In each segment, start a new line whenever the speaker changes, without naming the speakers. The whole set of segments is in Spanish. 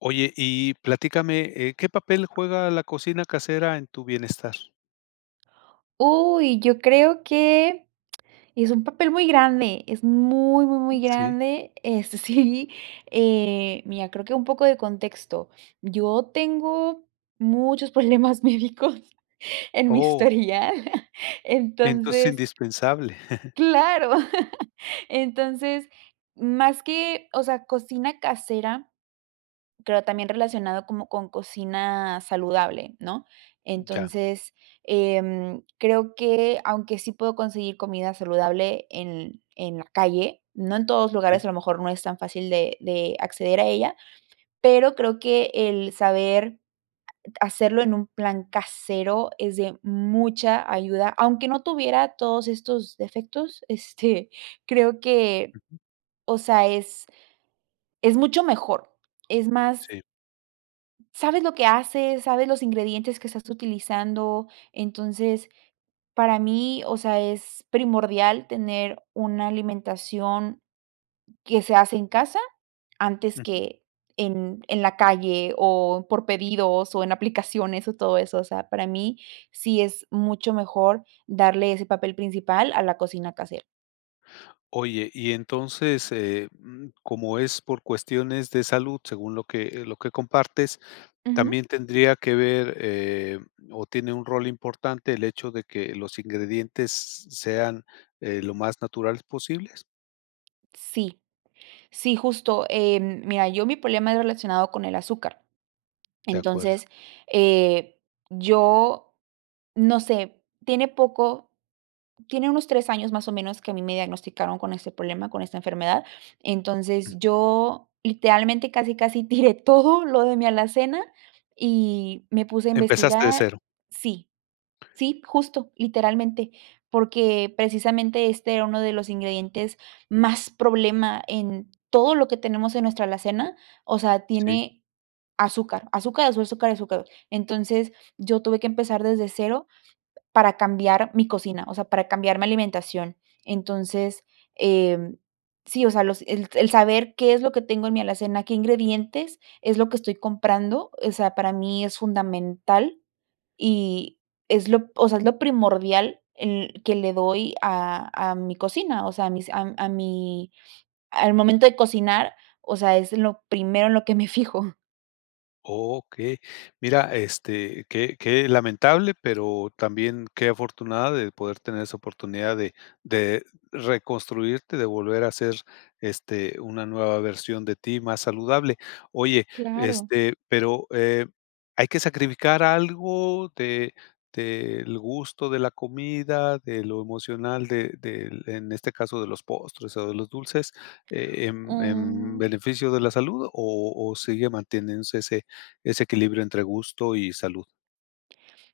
Oye, y platícame, eh, ¿qué papel juega la cocina casera en tu bienestar?
Uy, yo creo que es un papel muy grande, es muy, muy, muy,
Mm, sí.
grande, este, sí. Eh, mira, creo que un poco de contexto. Yo tengo muchos problemas médicos en mi
Oh.
historial
Entonces es
entonces.
indispensable.
Claro. Entonces, más que, o sea, cocina casera, pero también relacionado como con cocina saludable, ¿no?
Mm, ya.
Entonces, em, creo que aunque sí puedo conseguir comida saludable en en en la calle, no en todos lugares.
Sí.
A lo mejor no es tan fácil de de acceder a ella, pero creo que el saber hacerlo en un plan casero es de mucha ayuda. Aunque no tuviera todos estos defectos, este, creo que,
Ujú.
o sea, es es mucho mejor. Es más.
Sí.
Sabes lo que haces, sabes los ingredientes que estás utilizando. Entonces, para mí, o sea, es primordial tener una alimentación que se hace en casa antes
Ujú.
que en en la calle o por pedidos o en aplicaciones, o todo eso. O sea, para mí sí es mucho mejor darle ese papel principal a la cocina casera.
Oye, y entonces, eh, mm, como es por cuestiones de salud, según lo que eh, lo que compartes,
Ujú.
¿también tendría que ver, eh, o tiene un rol importante el hecho de que los ingredientes sean, eh, lo más naturales posibles?
Sí. Sí, justo. Em, mira, yo mi problema era relacionado con el azúcar.
De acuerdo.
Entonces, eh, yo, no sé, tiene poco tiene unos 3 años más o menos, que a mí me diagnosticaron con este problema, con esta enfermedad. Entonces,
Ujú.
yo, literalmente, casi, casi, tiré todo lo de mi alacena y me puse a
Empezaste de
investigar
cero.
sí. Sí, justo. Literalmente, porque, precisamente, este era uno de los ingredientes más problema en todo lo que tenemos en nuestra alacena, o sea,
Sí.
tiene azúcar, azúcar, azúcar, azúcar. Entonces, yo tuve que empezar desde cero, para cambiar mi cocina, o sea, para cambiar mi alimentación. Entonces, eh, sí, o sea, los el el saber qué es lo que tengo en mi alacena, qué ingredientes es lo que estoy comprando, o sea, para mí es fundamental y es lo, o sea, es lo primordial en que le doy a a mi cocina, o sea, a mis a a mi al momento de cocinar, o sea, es lo primero en lo que me fijo.
Okey. Mira, este, qué qué lamentable, pero también qué afortunada de poder tener esa oportunidad de de reconstruirte, de volver a hacer este, una nueva versión de ti más saludable. Oye
Claro.
este pero eh, ¿hay que sacrificar algo de del gusto de la comida, de lo emocional de del en este caso de los postres o de los dulces? Eh, em, ¿en
Mm.
beneficio de la salud o o sigue manteniéndose ese ese equilibrio entre gusto y salud?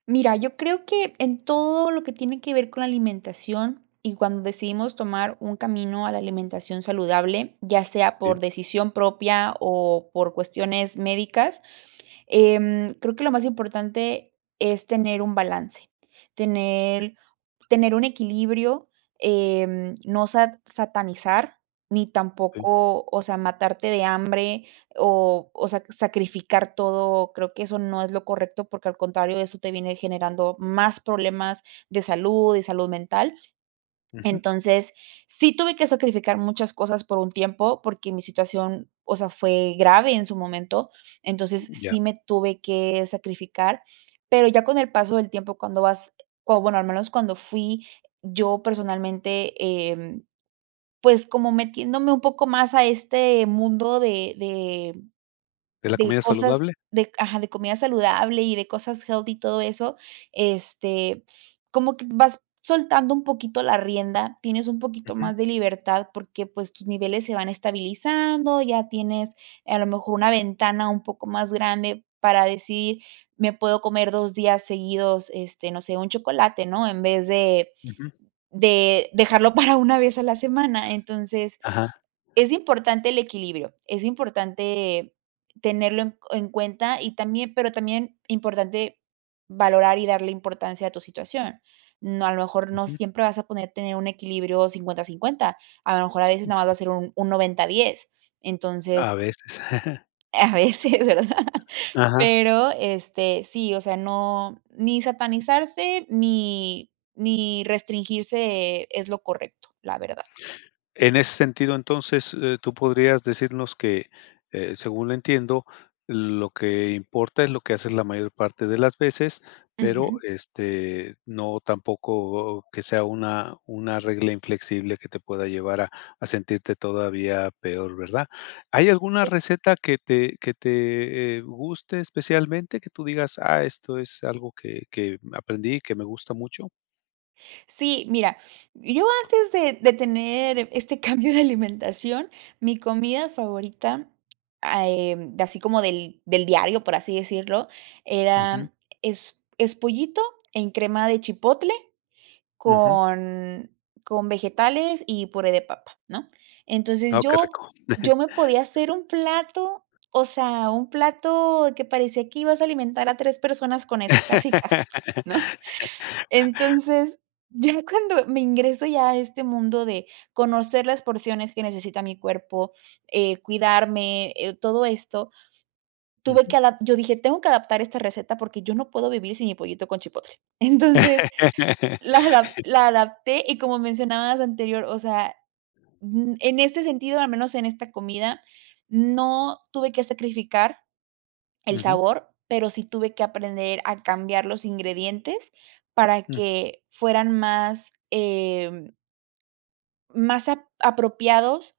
Mira, yo creo que en todo lo que tiene que ver con la alimentación y cuando decidimos tomar un camino a la alimentación saludable, ya sea por
Sí.
decisión propia o por cuestiones médicas, eh, mm, creo que lo más importante es tener un balance, tener tener un equilibrio, eh, no sa satanizar, ni
Sí.
tampoco, o sea, matarte de hambre o o sea, sacrificar todo. Creo que eso no es lo correcto, porque al contrario eso te viene generando más problemas de salud, de salud mental.
Ujú.
Entonces, sí tuve que sacrificar muchas cosas por un tiempo, porque mi situación, o sea, fue grave en su momento. Entonces,
Ya.
sí me tuve que sacrificar. Pero ya con el paso del tiempo cuando vas o bueno al menos cuando fui yo personalmente, em, pues como metiéndome un poco más a este mundo de de
De la
de
comida
cosas
saludable.
de ajá, de comida saludable y de cosas healthy y todo eso, este, como que vas soltando un poquito la rienda. Tienes un poquito
Ujú.
más de libertad porque, pues, tus niveles se van estabilizando, ya tienes, a lo mejor, una ventana un poco más grande para decir, me puedo comer 2 días seguidos, este, no sé, un chocolate, ¿no? En vez de
Ujú.
de dejarlo para una vez a la semana. Entonces,
Ajá.
es importante el equilibrio, es importante tenerlo en en cuenta y también pero también importante valorar y darle importancia a tu situación. No a lo mejor no
Ujú.
siempre vas a poder tener un equilibrio 50, 50. A lo mejor a veces nada más va a ser un un 90, 10. Entonces.
A veces.
A veces, ¿verdad?
Ajá.
Pero, este, sí. O sea, no ni satanizarse ni ni restringirse es lo correcto, la verdad.
En ese sentido, entonces, eh, tú podrías decirnos que eh, según lo entiendo, lo que importa es lo que haces la mayor parte de las veces, pero,
Ujú.
este, no tampoco que sea una una regla inflexible que te pueda llevar a a sentirte todavía peor, ¿verdad? ¿Hay alguna
Sí.
receta que te que te, eh, guste especialmente, que tú digas, ah, esto es algo que que aprendí, que me gusta mucho?
Sí, mira, yo antes de de tener este cambio de alimentación, mi comida favorita, eh mm, así como del del diario, por así decirlo,
Ujú.
era es es pollito en crema de chipotle
Ujú.
con con vegetales y puré de papa, ¿no? Entonces
Oh, qué
yo
rico.
yo me podía hacer un plato, o sea, un plato que parecía que ibas a alimentar a 3 personas con eso, casi casi, ¿no? Entonces, ya cuando me ingreso ya a este mundo de conocer las porciones que necesita mi cuerpo, eh, cuidarme, todo esto, tuve que
Ujú.
ada yo dije, tengo que adaptar esta receta porque yo no puedo vivir sin mi pollito con chipotle. Entonces, la adap la adapté y como mencionabas anterior, o sea, ujú. En este sentido, al menos en esta comida, no tuve que sacrificar el
Ujú.
sabor, pero sí tuve que aprender a cambiar los ingredientes para
Mm.
que fueran más, eh más a apropiados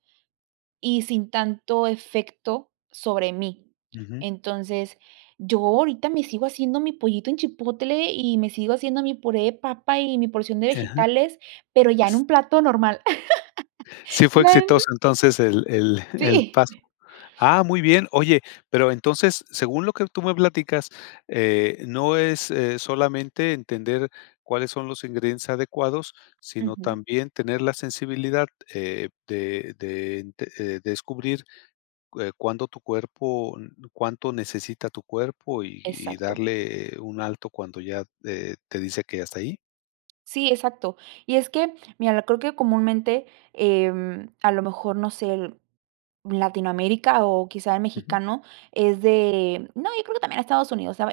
y sin tanto efecto sobre mí.
Ujú.
Entonces, yo ahorita me sigo haciendo mi pollito en chipotle y me sigo haciendo mi puré de papa y mi porción de
Ajá.
vegetales, pero ya en un plato normal.
¿Sí fue
[unintelligible]
exitoso entonces el el el
Sí.
paso? Ah, muy bien. Oye, pero entonces, según lo que tú me platicas, eh, no es, eh, solamente entender cuáles son los ingredientes adecuados, sino
Ujú.
también tener la sensibilidad, eh, de de, eh, descubrir cuá cuándo tu cuerpo cuánto necesita tu cuerpo y y
Exacto.
darle un alto cuando ya, eh, te dice que ya está ahí.
Sí, exacto. Y es que mira, creo que comúnmente, em, a lo mejor, no sé, Latinoamérica o quizá el
Ujú.
mexicano es de no, yo creo también a Estados Unidos, o sea,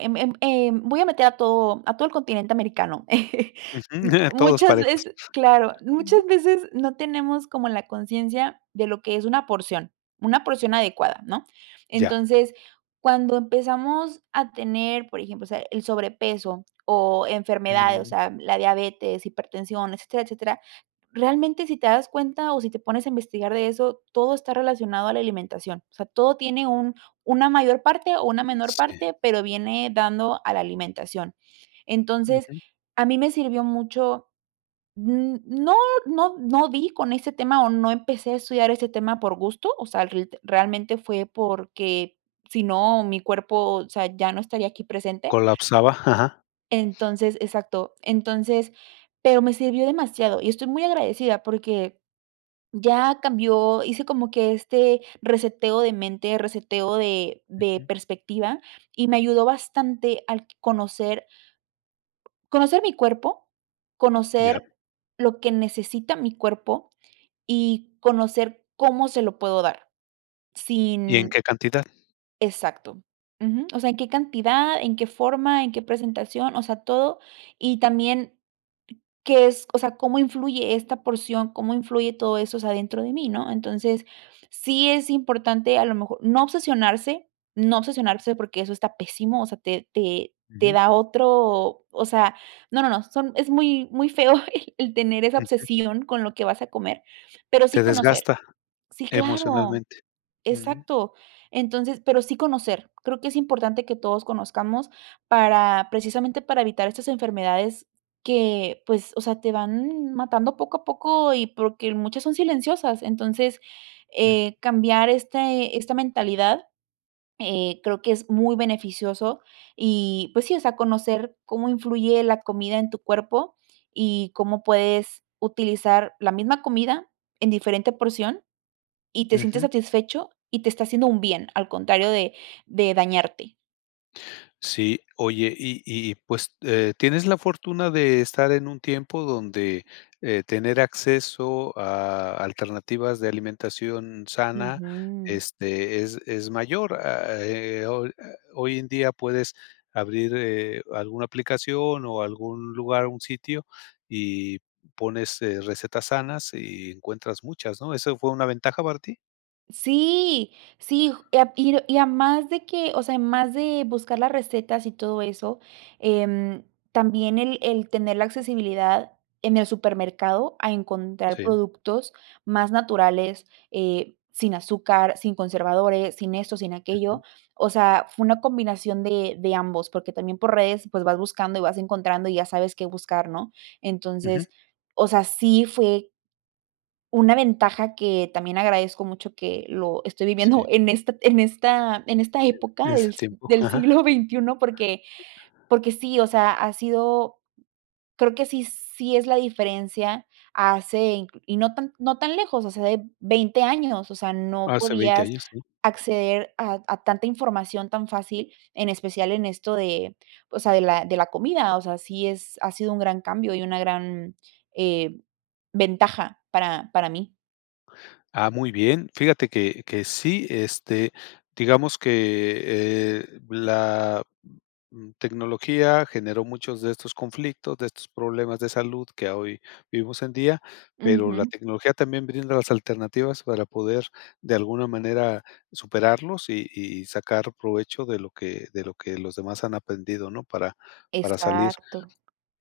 voy a meter a todo a todo el continente americano.
Ujú. Todos
Muchas
parejos.
veces claro, muchas veces no tenemos como la conciencia de lo que es una porción. Una porción adecuada, ¿no?
Ya.
Entonces, cuando empezamos a tener, por ejemplo, o sea, el sobrepeso o enfermedades, o
Mm.
sea, la diabetes, hipertensión, etcétera, etcétera, realmente si te das cuenta o si te pones a investigar de eso, todo está relacionado a la alimentación. O sea, todo tiene un una mayor parte o una menor
Sí.
parte, pero viene dando a la alimentación. Entonces,
Ujú.
a mí me sirvió mucho Mm, no, no no di con ese tema o no empecé a estudiar ese tema por gusto, o sea, el realmente fue porque si no mi cuerpo o sea, ya no estaría aquí presente.
Colapsaba. Ajá.
Entonces exacto. Entonces pero me sirvió demasiado y estoy muy agradecida porque ya cambió hice como que este reseteo de mente, reseteo de de
Ujú.
perspectiva, y me ayudó bastante al conocer conocer mi cuerpo.
Ya.
Conocer lo que necesita mi cuerpo y conocer cómo se lo puedo dar
¿Y en
sin
qué cantidad?
exacto, ujú. O sea, en qué cantidad, en qué forma, en qué presentación. O sea, todo y también qué es, o sea cómo influye esta porción, cómo influye todo eso, o sea dentro de mí, ¿no? Entonces sí es importante a lo mejor no obsesionarse no obsesionarse porque eso está pésimo, o sea te te
Ujú.
da otro o sea no, no, no. Son es muy muy feo el tener esa
Ujú.
obsesión con lo que vas a comer pero sí
Te
conocer.
desgasta,
Sí, claro.
emocionalmente. Mm.
Exacto. Entonces, pero sí conocer. Creo que es importante que todos conozcamos para precisamente para evitar estas enfermedades que, pues, o sea, te van matando poco a poco y porque muchas son silenciosas. Entonces,
Mm.
eh, cambiar este esta mentalidad, eh, creo que es muy beneficioso y pues sí. O sea, conocer cómo influye la comida en tu cuerpo y cómo puedes utilizar la misma comida en diferente porción y te sientes
Ujú.
satisfecho y te está haciendo un bien, al contrario de de dañarte.
Sí. Oye, y y pues, eh, tienes la fortuna de estar en un tiempo donde, eh, tener acceso a alternativas de alimentación sana,
Ujú.
este, es es mayor a, eh, ol eh, hoy en día puedes abrir, eh, alguna aplicación o algún lugar, un sitio y pones, eh, recetas sanas y encuentras muchas, ¿no? ¿Eso fue una ventaja, para ti?
Sí, sí, ju y ap y r y a demás de que, o sea, además de buscar las recetas y todo eso, em, también el el tener la accesibilidad en el supermercado a encontrar
Sí.
productos más naturales, eh, sin azúcar, sin conservadores, sin esto, sin aquello.
Ujú.
O sea, fue una combinación de de ambos, porque también por redes, pues, vas buscando y vas encontrando, y ya sabes qué buscar, ¿no?
Ujú.
Entonces, o sea, sí fue. Una ventaja que también agradezco mucho que lo estoy viviendo
Sí.
en esta en esta, en esta
En
época
ese
del si
tiempo,
del
ajá.
siglo XXI, porque porque sí, o sea, ha sido, creo que sí sí es la diferencia, hace incl y no tan c no tan lejos, o sea, de 20 años, o sea, no
Hace 20
podías
años, sí.
acceder a a tanta información tan fácil, en especial en esto de, o sea, de la de la comida, o sea, sí es ha sido un gran cambio y una gran, eh, ventaja para para mí.
Ah, muy bien. Fíjate que que sí, este, digamos que, eh, la, mm, tecnología generó muchos de estos conflictos, de estos problemas de salud que a hoy vivimos hoy en día, pero la
Ujú.
tecnología también brinda las alternativas para poder, de alguna manera, superarlos y y sacar provecho de lo que de lo que los demás han aprendido, ¿no?, para para salir.
Exacto.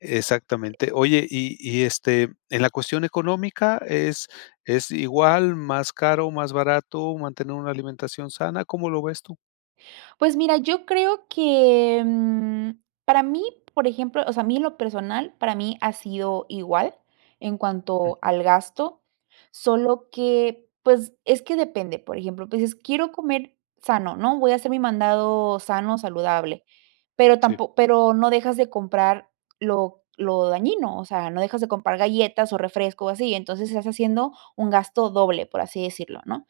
Exactamente. Oye, y y, este, en la cuestión económica, ¿es es igual, más caro, más barato, mantener una alimentación sana? ¿Cómo lo ves tú?
Pues mira, yo creo que, mm, para mí, por ejemplo, o sea, a mí en lo personal, para mí ha sido igual en cuanto
Ujú.
al gasto, solo que, pues, es que depende, por ejemplo, pues, dices, quiero comer sano, ¿no? Voy a hacer mi mandado sano, saludable, pero
Sí.
tampo pero no dejas de comprar lo lo dañino, o sea, no dejas de comprar galletas o refresco o así, y entonces, estás haciendo un gasto doble, por así decirlo, ¿no?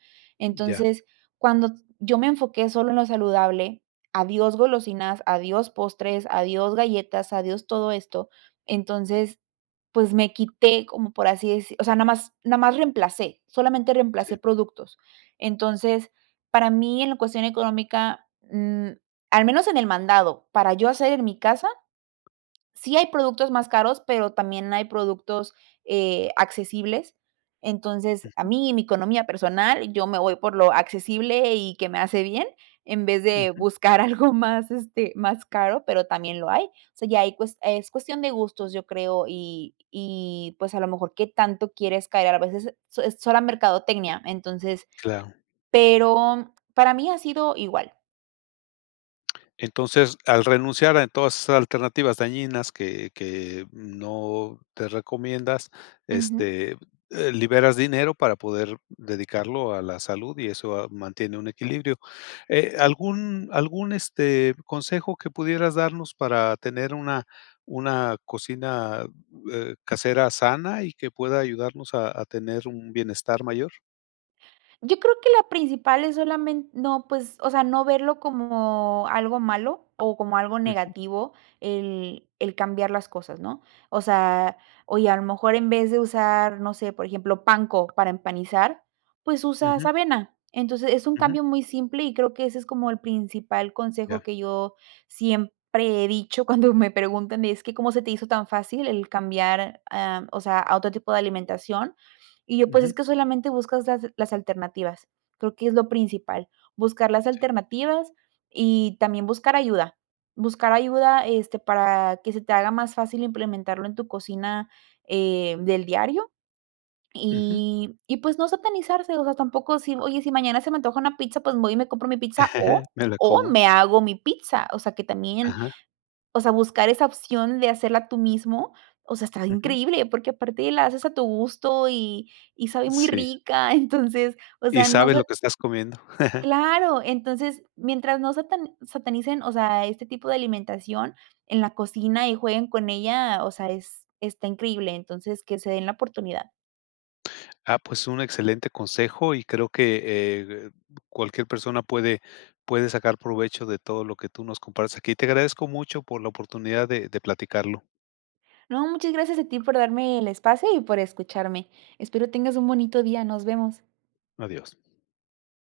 Ya.
Entonces, cuando yo me enfoqué solo en lo saludable, adiós golosinas, adiós postres, adiós galletas, adiós todo esto, entonces, pues, me quité, como por así deci o sea, nada más nada más reemplacé, solamente reemplacé
Sí.
productos. Entonces, para mí, en la cuestión económica, mm, al menos en el mandado, para yo hacer en mi casa, sí hay productos más caros, pero también hay productos, eh, accesibles. Entonces, a
Ujú.
mí, en mi economía personal, yo me voy por lo accesible y que me hace bien, en vez de
Ujú.
buscar algo más, este, más caro, pero también lo hay. O sea, ya ahí cues es cuestión de gustos, yo creo, y y, pues, a lo mejor, qué tanto quieres caer, a la vez, es es es sola mercadotecnia. Entonces
Claro.
pero para mí, ha sido igual.
Entonces, al renunciar a todas esas alternativas dañinas que que, mm, no te recomiendas,
Ujú.
este, eh, liberas dinero para poder dedicarlo a la salud, y eso a mantiene un equilibrio. Eh,
Sí.
¿algún algún, este, consejo que pudieras darnos para tener una una cocina, eh, casera sana y que pueda ayudarnos a a tener un bienestar mayor?
Yo creo que la principal es solamen no, pues, o sea, no verlo como algo malo o como algo
Ujú.
negativo el el cambiar las cosas, ¿no? O sea, oye, a lo mejor en vez de usar, no sé, por ejemplo, panko para empanizar, pues usas
Ujú.
avena. Entonces es un
Ujú.
cambio muy simple y creo que ese es como el principal consejo
Ya.
que yo siempre he dicho cuando me preguntan es que cómo se te hizo tan fácil el cambiar, em, o sea, a otro tipo de alimentación. Y yo, pues,
Ujú.
es que solamente buscas las las alternativas. Creo que es lo principal, buscar las
Sí.
alternativas y también buscar ayuda. Buscar ayuda, este, para que se te haga más fácil implementarlo en tu cocina, em, del diario
Ujú.
y y, pues, no satanizarse, o sea, tampoco si, oye, si mañana se me antoja una pizza, pues, voy y me compro mi pizza o
Me la
o
como.
me hago mi pizza. O sea, que también,
Ajá.
o sea, buscar esa opción de hacerla tú mismo, o sea, está
Ujú.
increíble. Porque aparte la haces a tu gusto y y sabe muy
Sí.
rica. Entonces, o
Y
sea, no
sabes lo
sé.
que estás comiendo.
Claro. Entonces mientras no satan satanicen, o sea, este tipo de alimentación en la cocina y jueguen con ella, o sea, es está increíble. Entonces, que se den la oportunidad.
Ah, pues un excelente consejo y creo que, eh, cualquier persona puede puede sacar provecho de todo lo que tú nos compartes aquí. Te agradezco mucho por la oportunidad de de platicarlo.
No, muchas gracias a ti por darme el espacio y por escucharme. Espero tengas un bonito día, nos vemos.
Adiós.